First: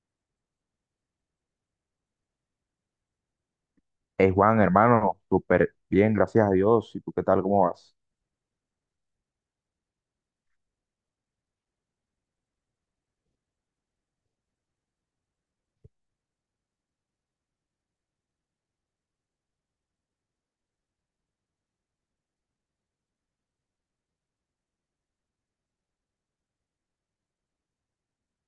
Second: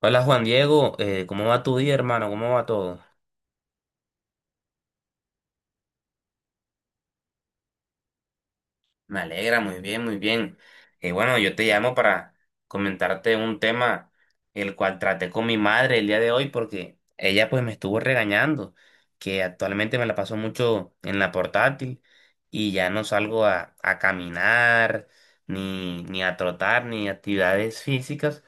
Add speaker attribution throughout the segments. Speaker 1: Hola Juan Diego, ¿cómo va tu día, hermano? ¿Cómo va todo?
Speaker 2: Hey Juan, hermano, súper bien, gracias a Dios. ¿Y tú qué tal? ¿Cómo vas?
Speaker 1: Me alegra, muy bien, muy bien. Y bueno, yo te llamo para comentarte un tema el cual traté con mi madre el día de hoy porque ella pues me estuvo regañando, que actualmente me la paso mucho en la portátil y ya no salgo a caminar, ni a trotar, ni actividades físicas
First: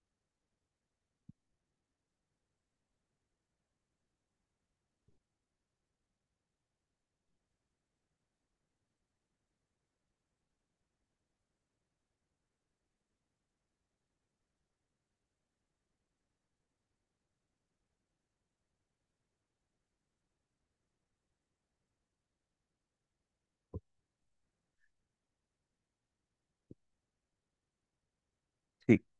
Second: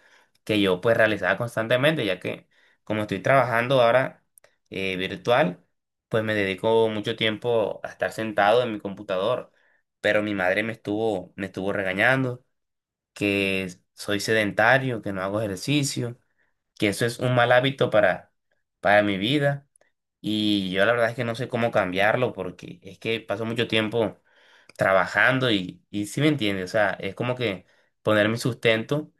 Speaker 1: que yo pues realizaba constantemente, ya que como estoy trabajando ahora virtual, pues me dedico mucho tiempo a estar sentado en mi computador, pero mi madre me estuvo regañando, que soy sedentario, que no hago ejercicio, que eso es un mal hábito para mi vida. Y yo la verdad es que no sé cómo cambiarlo porque es que paso mucho tiempo trabajando y sí me entiende, o sea, es como que poner mi
Speaker 2: Sí,
Speaker 1: sustento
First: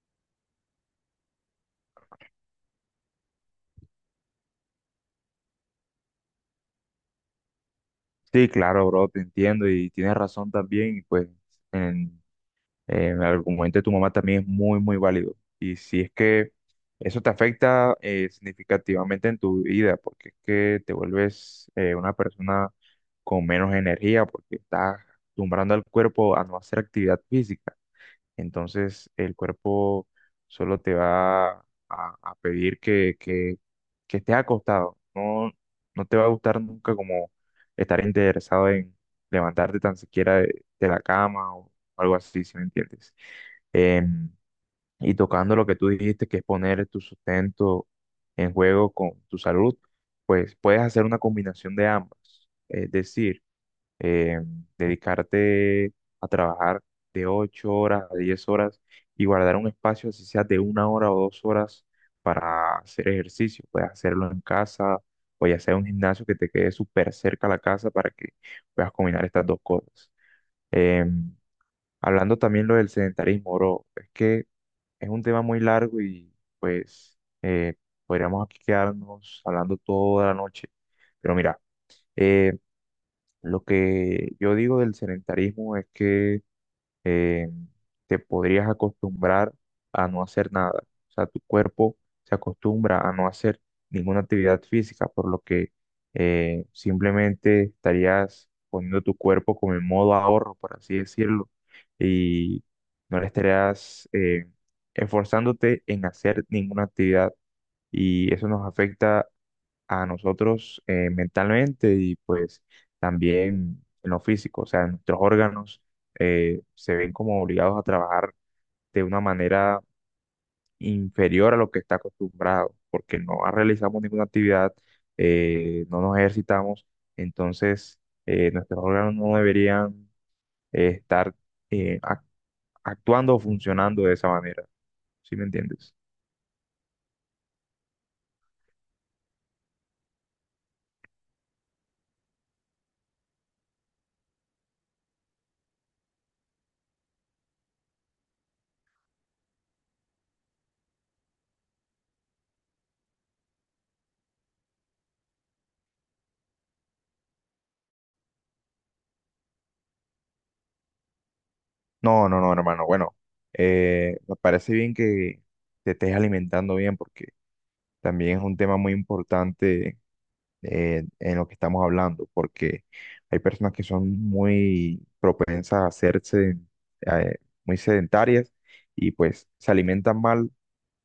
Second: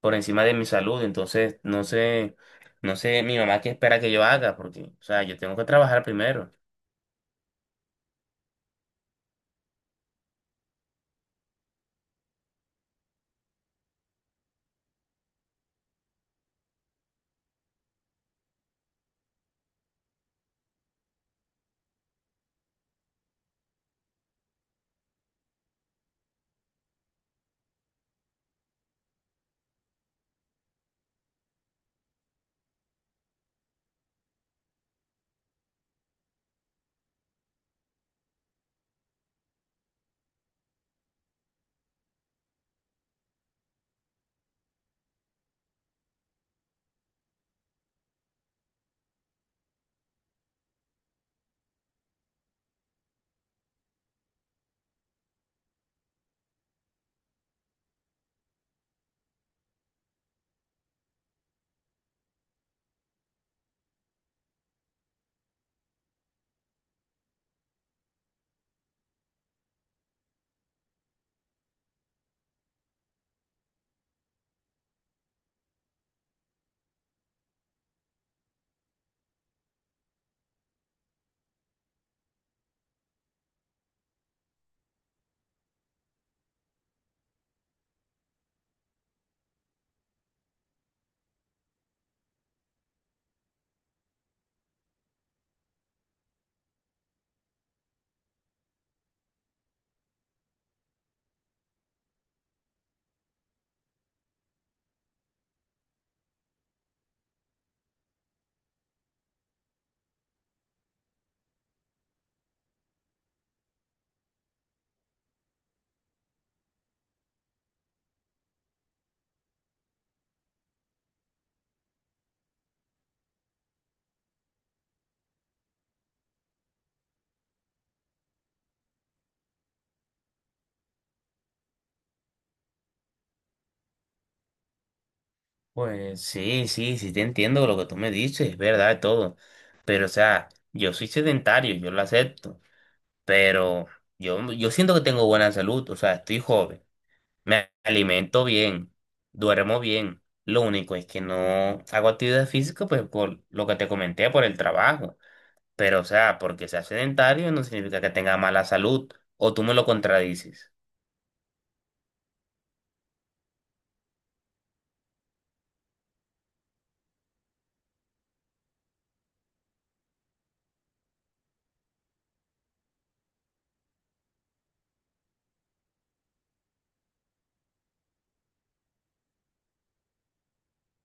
Speaker 1: por encima de mi salud, entonces no sé, no sé mi mamá qué espera que yo haga porque, o sea, yo tengo que trabajar primero.
Speaker 2: sí, claro, bro, te entiendo y tienes razón también. Y pues en, en el argumento de tu mamá también es muy válido. Y si es que eso te afecta significativamente en tu vida, porque es que te vuelves una persona con menos energía, porque estás acostumbrando al cuerpo a no hacer actividad física. Entonces el cuerpo solo te va a pedir que estés acostado. No, no te va a gustar nunca como estar interesado en levantarte tan siquiera de la cama o algo así, si me entiendes. Em, y tocando lo que tú dijiste, que es poner tu sustento en juego con tu salud, pues puedes hacer una combinación de ambas. Es decir, eh, dedicarte a trabajar de 8 horas a 10 horas y guardar un espacio, así sea de una hora o dos horas, para hacer ejercicio. Puedes hacerlo en casa o ya sea un gimnasio que te quede súper cerca a la casa para que puedas combinar estas dos cosas. Em, Hablando también lo del sedentarismo, bro, es que es un tema muy largo y pues podríamos aquí quedarnos hablando toda la noche. Pero mira, eh, lo que yo digo del sedentarismo es que eh, te podrías acostumbrar a no hacer nada. O sea, tu cuerpo se acostumbra a no hacer ninguna actividad física, por lo que simplemente estarías poniendo tu cuerpo como en modo ahorro, por así decirlo, y no le estarías esforzándote en hacer ninguna actividad. Y eso nos afecta a nosotros mentalmente y pues también en lo físico. O sea, nuestros órganos se ven como obligados a trabajar de una manera inferior a lo que está acostumbrado, porque no realizamos ninguna actividad, no nos ejercitamos, entonces nuestros órganos no deberían estar eh, ac- actuando o funcionando de esa manera. ¿Sí me entiendes?
Speaker 1: Pues sí, sí, sí te entiendo lo que tú me dices, es verdad todo. Pero, o sea, yo soy sedentario, yo lo acepto. Pero yo siento que tengo buena salud, o sea, estoy joven, me alimento bien, duermo bien. Lo único es que no hago actividad física, pues por lo que te comenté, por el trabajo. Pero, o sea, porque sea sedentario no significa que tenga mala salud. O tú me lo contradices.
Speaker 2: No, no, no, hermano. Bueno, me parece bien que te estés alimentando bien porque también es un tema muy importante en lo que estamos hablando, porque hay personas que son muy propensas a hacerse eh, muy sedentarias y pues se alimentan mal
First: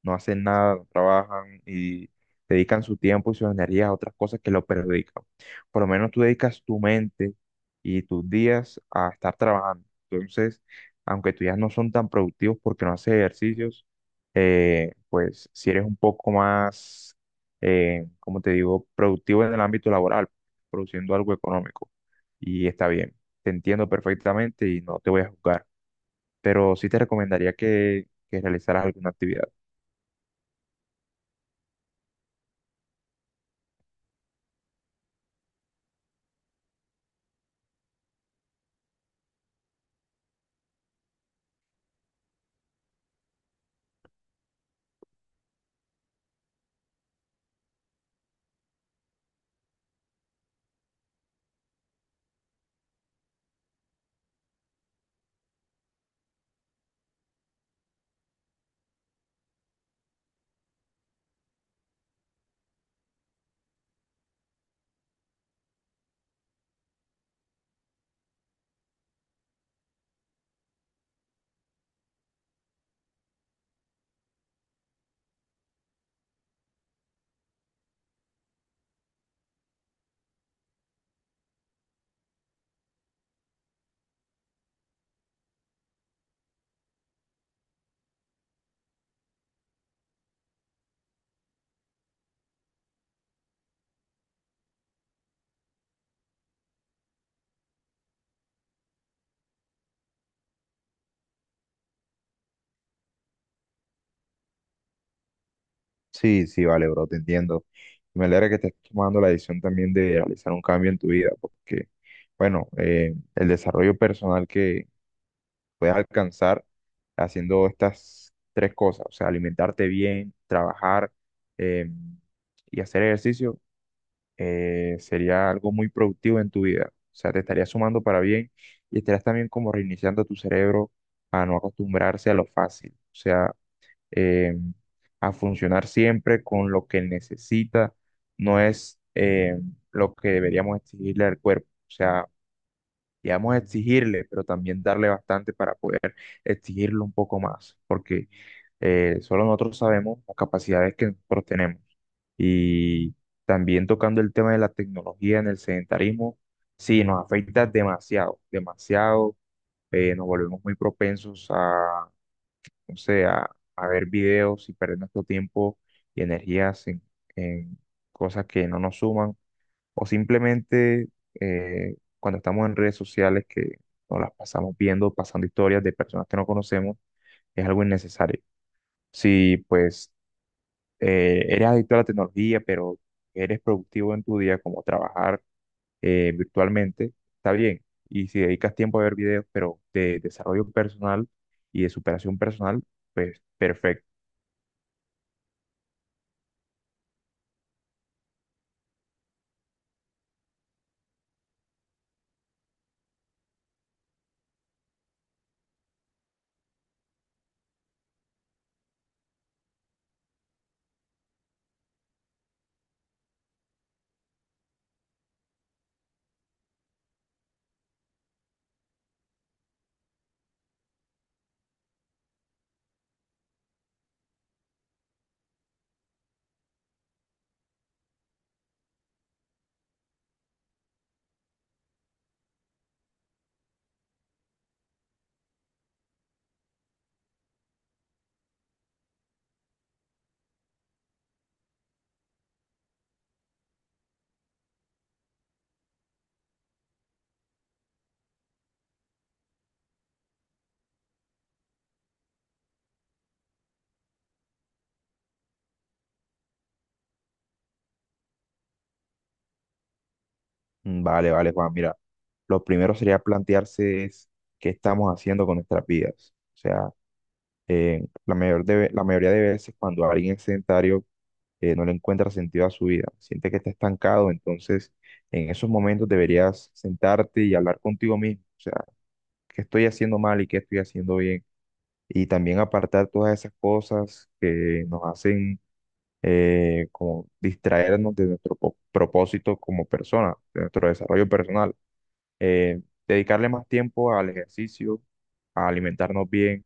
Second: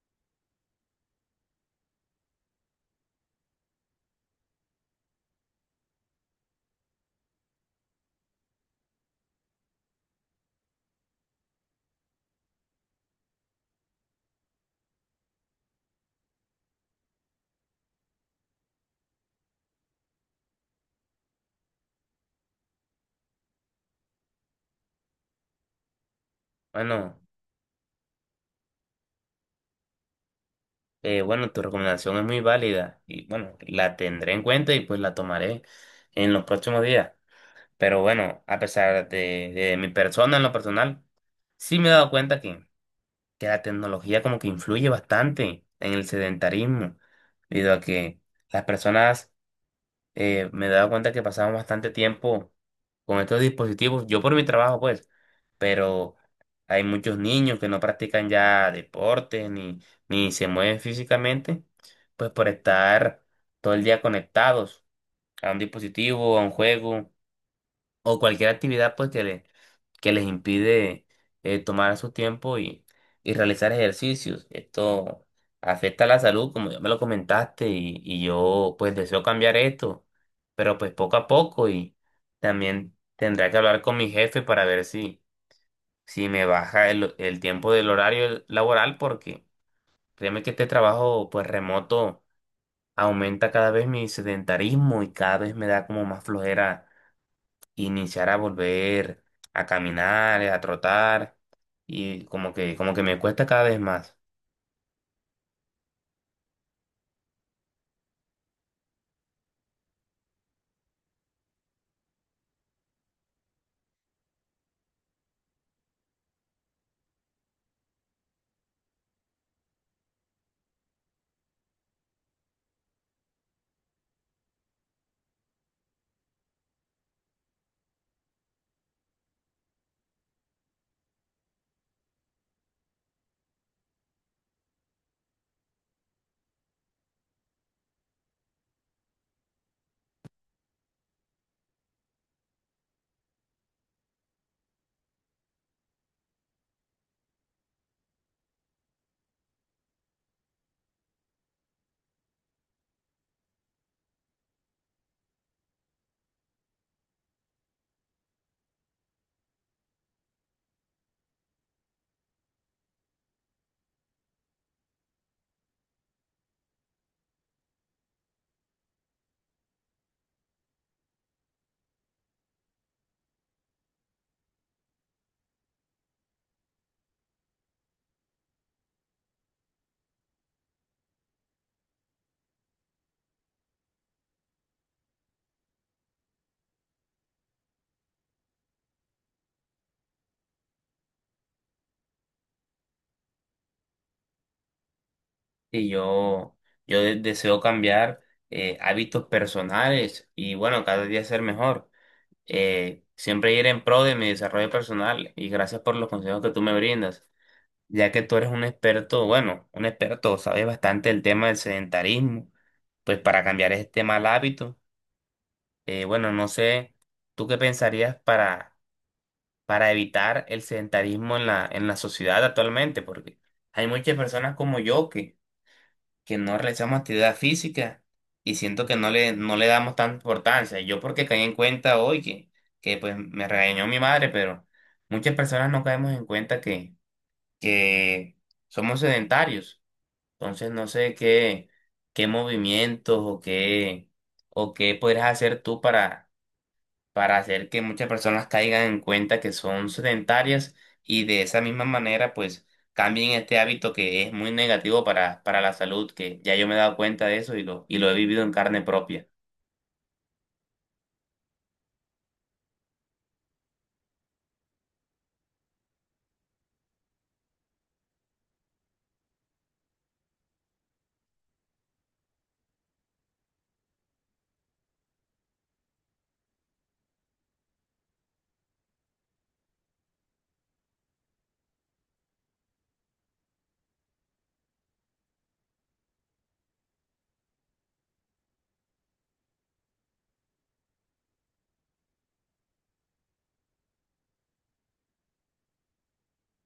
Speaker 2: no hacen nada, no trabajan y dedican su tiempo y sus energías a otras cosas que lo perjudican. Por lo menos tú dedicas tu mente y tus días a estar trabajando. Entonces, aunque tus días no son tan productivos porque no haces ejercicios, pues si eres un poco más, como te digo, productivo en el ámbito laboral, produciendo algo económico. Y está bien, te entiendo perfectamente y no te voy a juzgar, pero sí te
Speaker 1: Bueno.
Speaker 2: recomendaría que realizaras alguna actividad.
Speaker 1: Bueno, tu recomendación es muy válida y bueno, la tendré en cuenta y pues la tomaré en los próximos días. Pero bueno, a pesar de mi persona en lo personal, sí me he dado cuenta que la tecnología como que influye bastante en el sedentarismo, debido a que las personas me daba cuenta que pasaban bastante tiempo con estos dispositivos, yo por mi trabajo pues, pero hay muchos niños que no practican ya deportes ni se mueven físicamente, pues por estar todo el día conectados a un dispositivo, a un juego o cualquier actividad pues que, que les impide tomar su tiempo y realizar ejercicios. Esto afecta a la salud, como ya me lo comentaste, y yo pues deseo cambiar esto, pero pues poco a poco y también tendré que hablar con mi jefe para ver si, si me baja el tiempo del horario laboral porque créeme que este trabajo pues remoto aumenta cada vez mi sedentarismo y cada vez me da como más flojera iniciar a volver a caminar, a trotar, y como que me cuesta cada vez más.
Speaker 2: Sí, sí, vale, bro, te entiendo. Me alegra que estés tomando la decisión también de realizar un cambio en tu vida, porque, bueno, el desarrollo personal que puedes alcanzar haciendo estas tres cosas, o sea, alimentarte bien, trabajar eh, y hacer ejercicio, sería algo muy productivo en tu vida. O sea, te estarías sumando para bien y estarías también como reiniciando tu cerebro a no acostumbrarse a lo fácil. O sea, eh, a funcionar siempre con lo que necesita, no es lo que deberíamos exigirle al cuerpo. O sea, digamos exigirle, pero también darle bastante para poder exigirle un poco más, porque solo nosotros sabemos las capacidades que nosotros tenemos. Y también tocando el tema de la tecnología en el sedentarismo, sí, nos afecta demasiado, demasiado. Nos volvemos muy propensos o sea, a ver videos y perder nuestro tiempo y energías en cosas que no nos suman, o simplemente cuando estamos en redes sociales que nos las pasamos viendo, pasando historias de personas que no conocemos, es algo innecesario. Si pues eres adicto a la tecnología, pero eres productivo en tu día, como trabajar virtualmente, está bien. Y si dedicas tiempo a ver videos, pero de desarrollo personal y de superación personal, pues perfecto.
Speaker 1: Y yo deseo cambiar hábitos personales y bueno, cada día ser mejor. Siempre ir en pro de mi desarrollo personal, y gracias por los consejos que tú me brindas, ya que tú eres un experto, bueno, un experto, sabes bastante el tema del sedentarismo, pues para cambiar este mal hábito, bueno, no sé, ¿tú qué pensarías para evitar el sedentarismo en en la sociedad actualmente? Porque hay muchas personas como yo que no realizamos actividad física y siento que no no le damos tanta importancia. Yo porque caí en cuenta hoy que pues me regañó mi madre, pero muchas personas no caemos en cuenta que somos sedentarios. Entonces no sé qué, qué movimientos o qué podrías hacer tú para hacer que muchas personas caigan en cuenta que son sedentarias, y de esa misma manera pues cambien este hábito que es muy negativo para la salud, que ya yo me he dado cuenta de eso y lo he vivido en carne propia.
Speaker 2: Mm, vale, vale, Juan. Mira, lo primero sería plantearse es qué estamos haciendo con nuestras vidas. O sea, la mayoría de veces cuando alguien es sedentario no le encuentra sentido a su vida, siente que está estancado, entonces en esos momentos deberías sentarte y hablar contigo mismo. O sea, qué estoy haciendo mal y qué estoy haciendo bien. Y también apartar todas esas cosas que nos hacen como distraernos de nuestro propósito como persona, de nuestro desarrollo personal eh, dedicarle más tiempo al ejercicio, a alimentarnos bien,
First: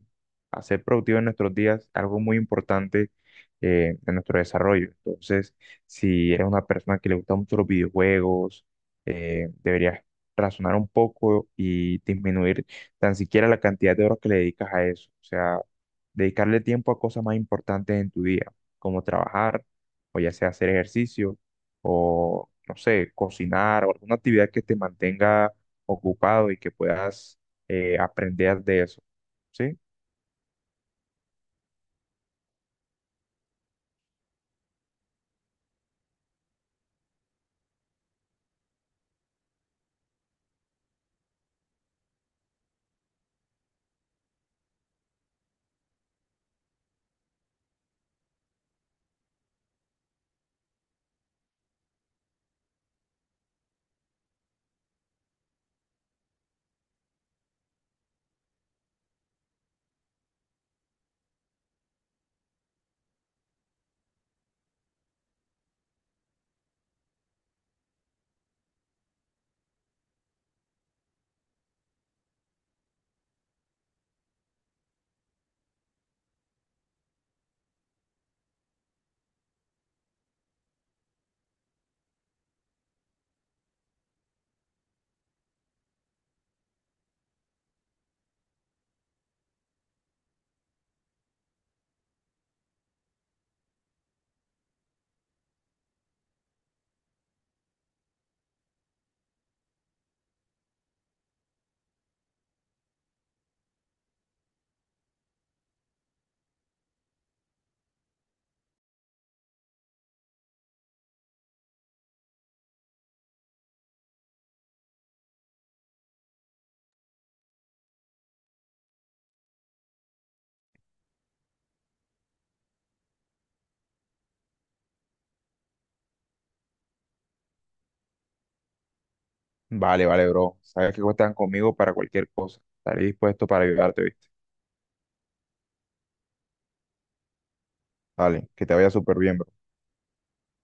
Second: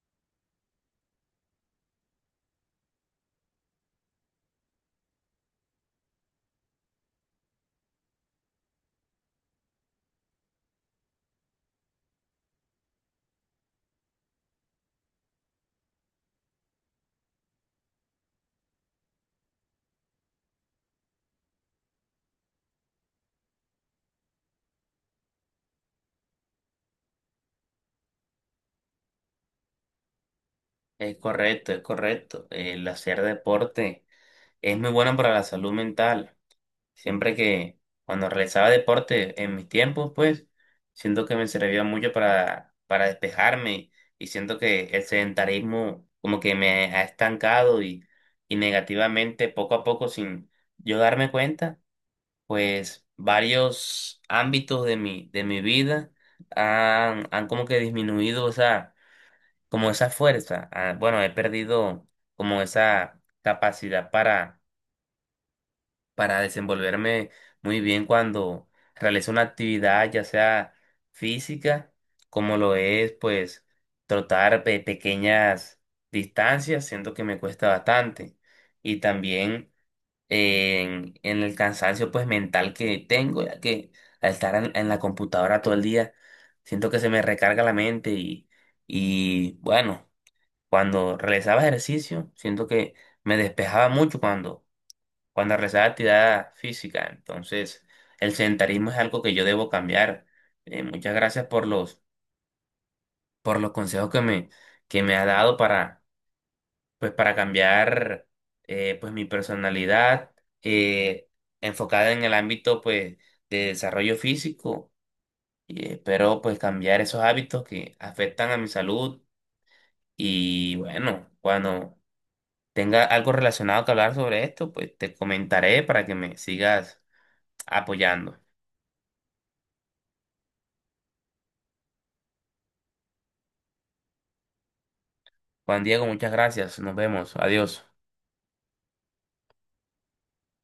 Speaker 2: a ser productivos en nuestros días, algo muy importante en nuestro desarrollo. Entonces, si eres una persona que le gusta mucho los videojuegos, deberías razonar un poco y disminuir tan siquiera la cantidad de horas que le dedicas a eso. O sea, dedicarle tiempo a cosas más importantes en tu día, como trabajar, o ya sea hacer ejercicio, o no sé, cocinar o alguna actividad que te mantenga ocupado y que puedas aprender de eso. ¿Sí?
Speaker 1: Es correcto, es correcto. El hacer deporte es muy bueno para la salud mental. Siempre que cuando realizaba deporte en mis tiempos, pues, siento que me servía mucho para despejarme y siento que el sedentarismo como que me ha estancado y negativamente poco a poco sin yo darme cuenta, pues varios ámbitos de de mi vida han como que disminuido esa, como esa fuerza. Ah, bueno, he perdido como esa capacidad para desenvolverme muy bien cuando realizo una actividad, ya sea física, como lo es, pues, trotar pequeñas distancias, siento que me cuesta bastante. Y también en el cansancio, pues, mental que tengo, ya que al estar en la computadora todo el día, siento que se me recarga la mente y bueno, cuando realizaba ejercicio, siento que me despejaba mucho cuando realizaba actividad física. Entonces, el sedentarismo es algo que yo debo cambiar. Muchas gracias por por los consejos que que me ha dado para, pues, para cambiar pues, mi personalidad eh, enfocada en el ámbito, pues, de desarrollo físico. Y espero pues cambiar esos hábitos que afectan a mi salud. Y bueno, cuando tenga algo relacionado que hablar sobre esto, pues te comentaré para que me sigas apoyando.
Speaker 2: Vale, vale, bro. Sabes que cuentan conmigo para cualquier cosa. Estaré dispuesto para ayudarte, ¿viste?
Speaker 1: Juan Diego, muchas gracias. Nos vemos. Adiós.
Speaker 2: Vale, que te vaya súper bien, bro.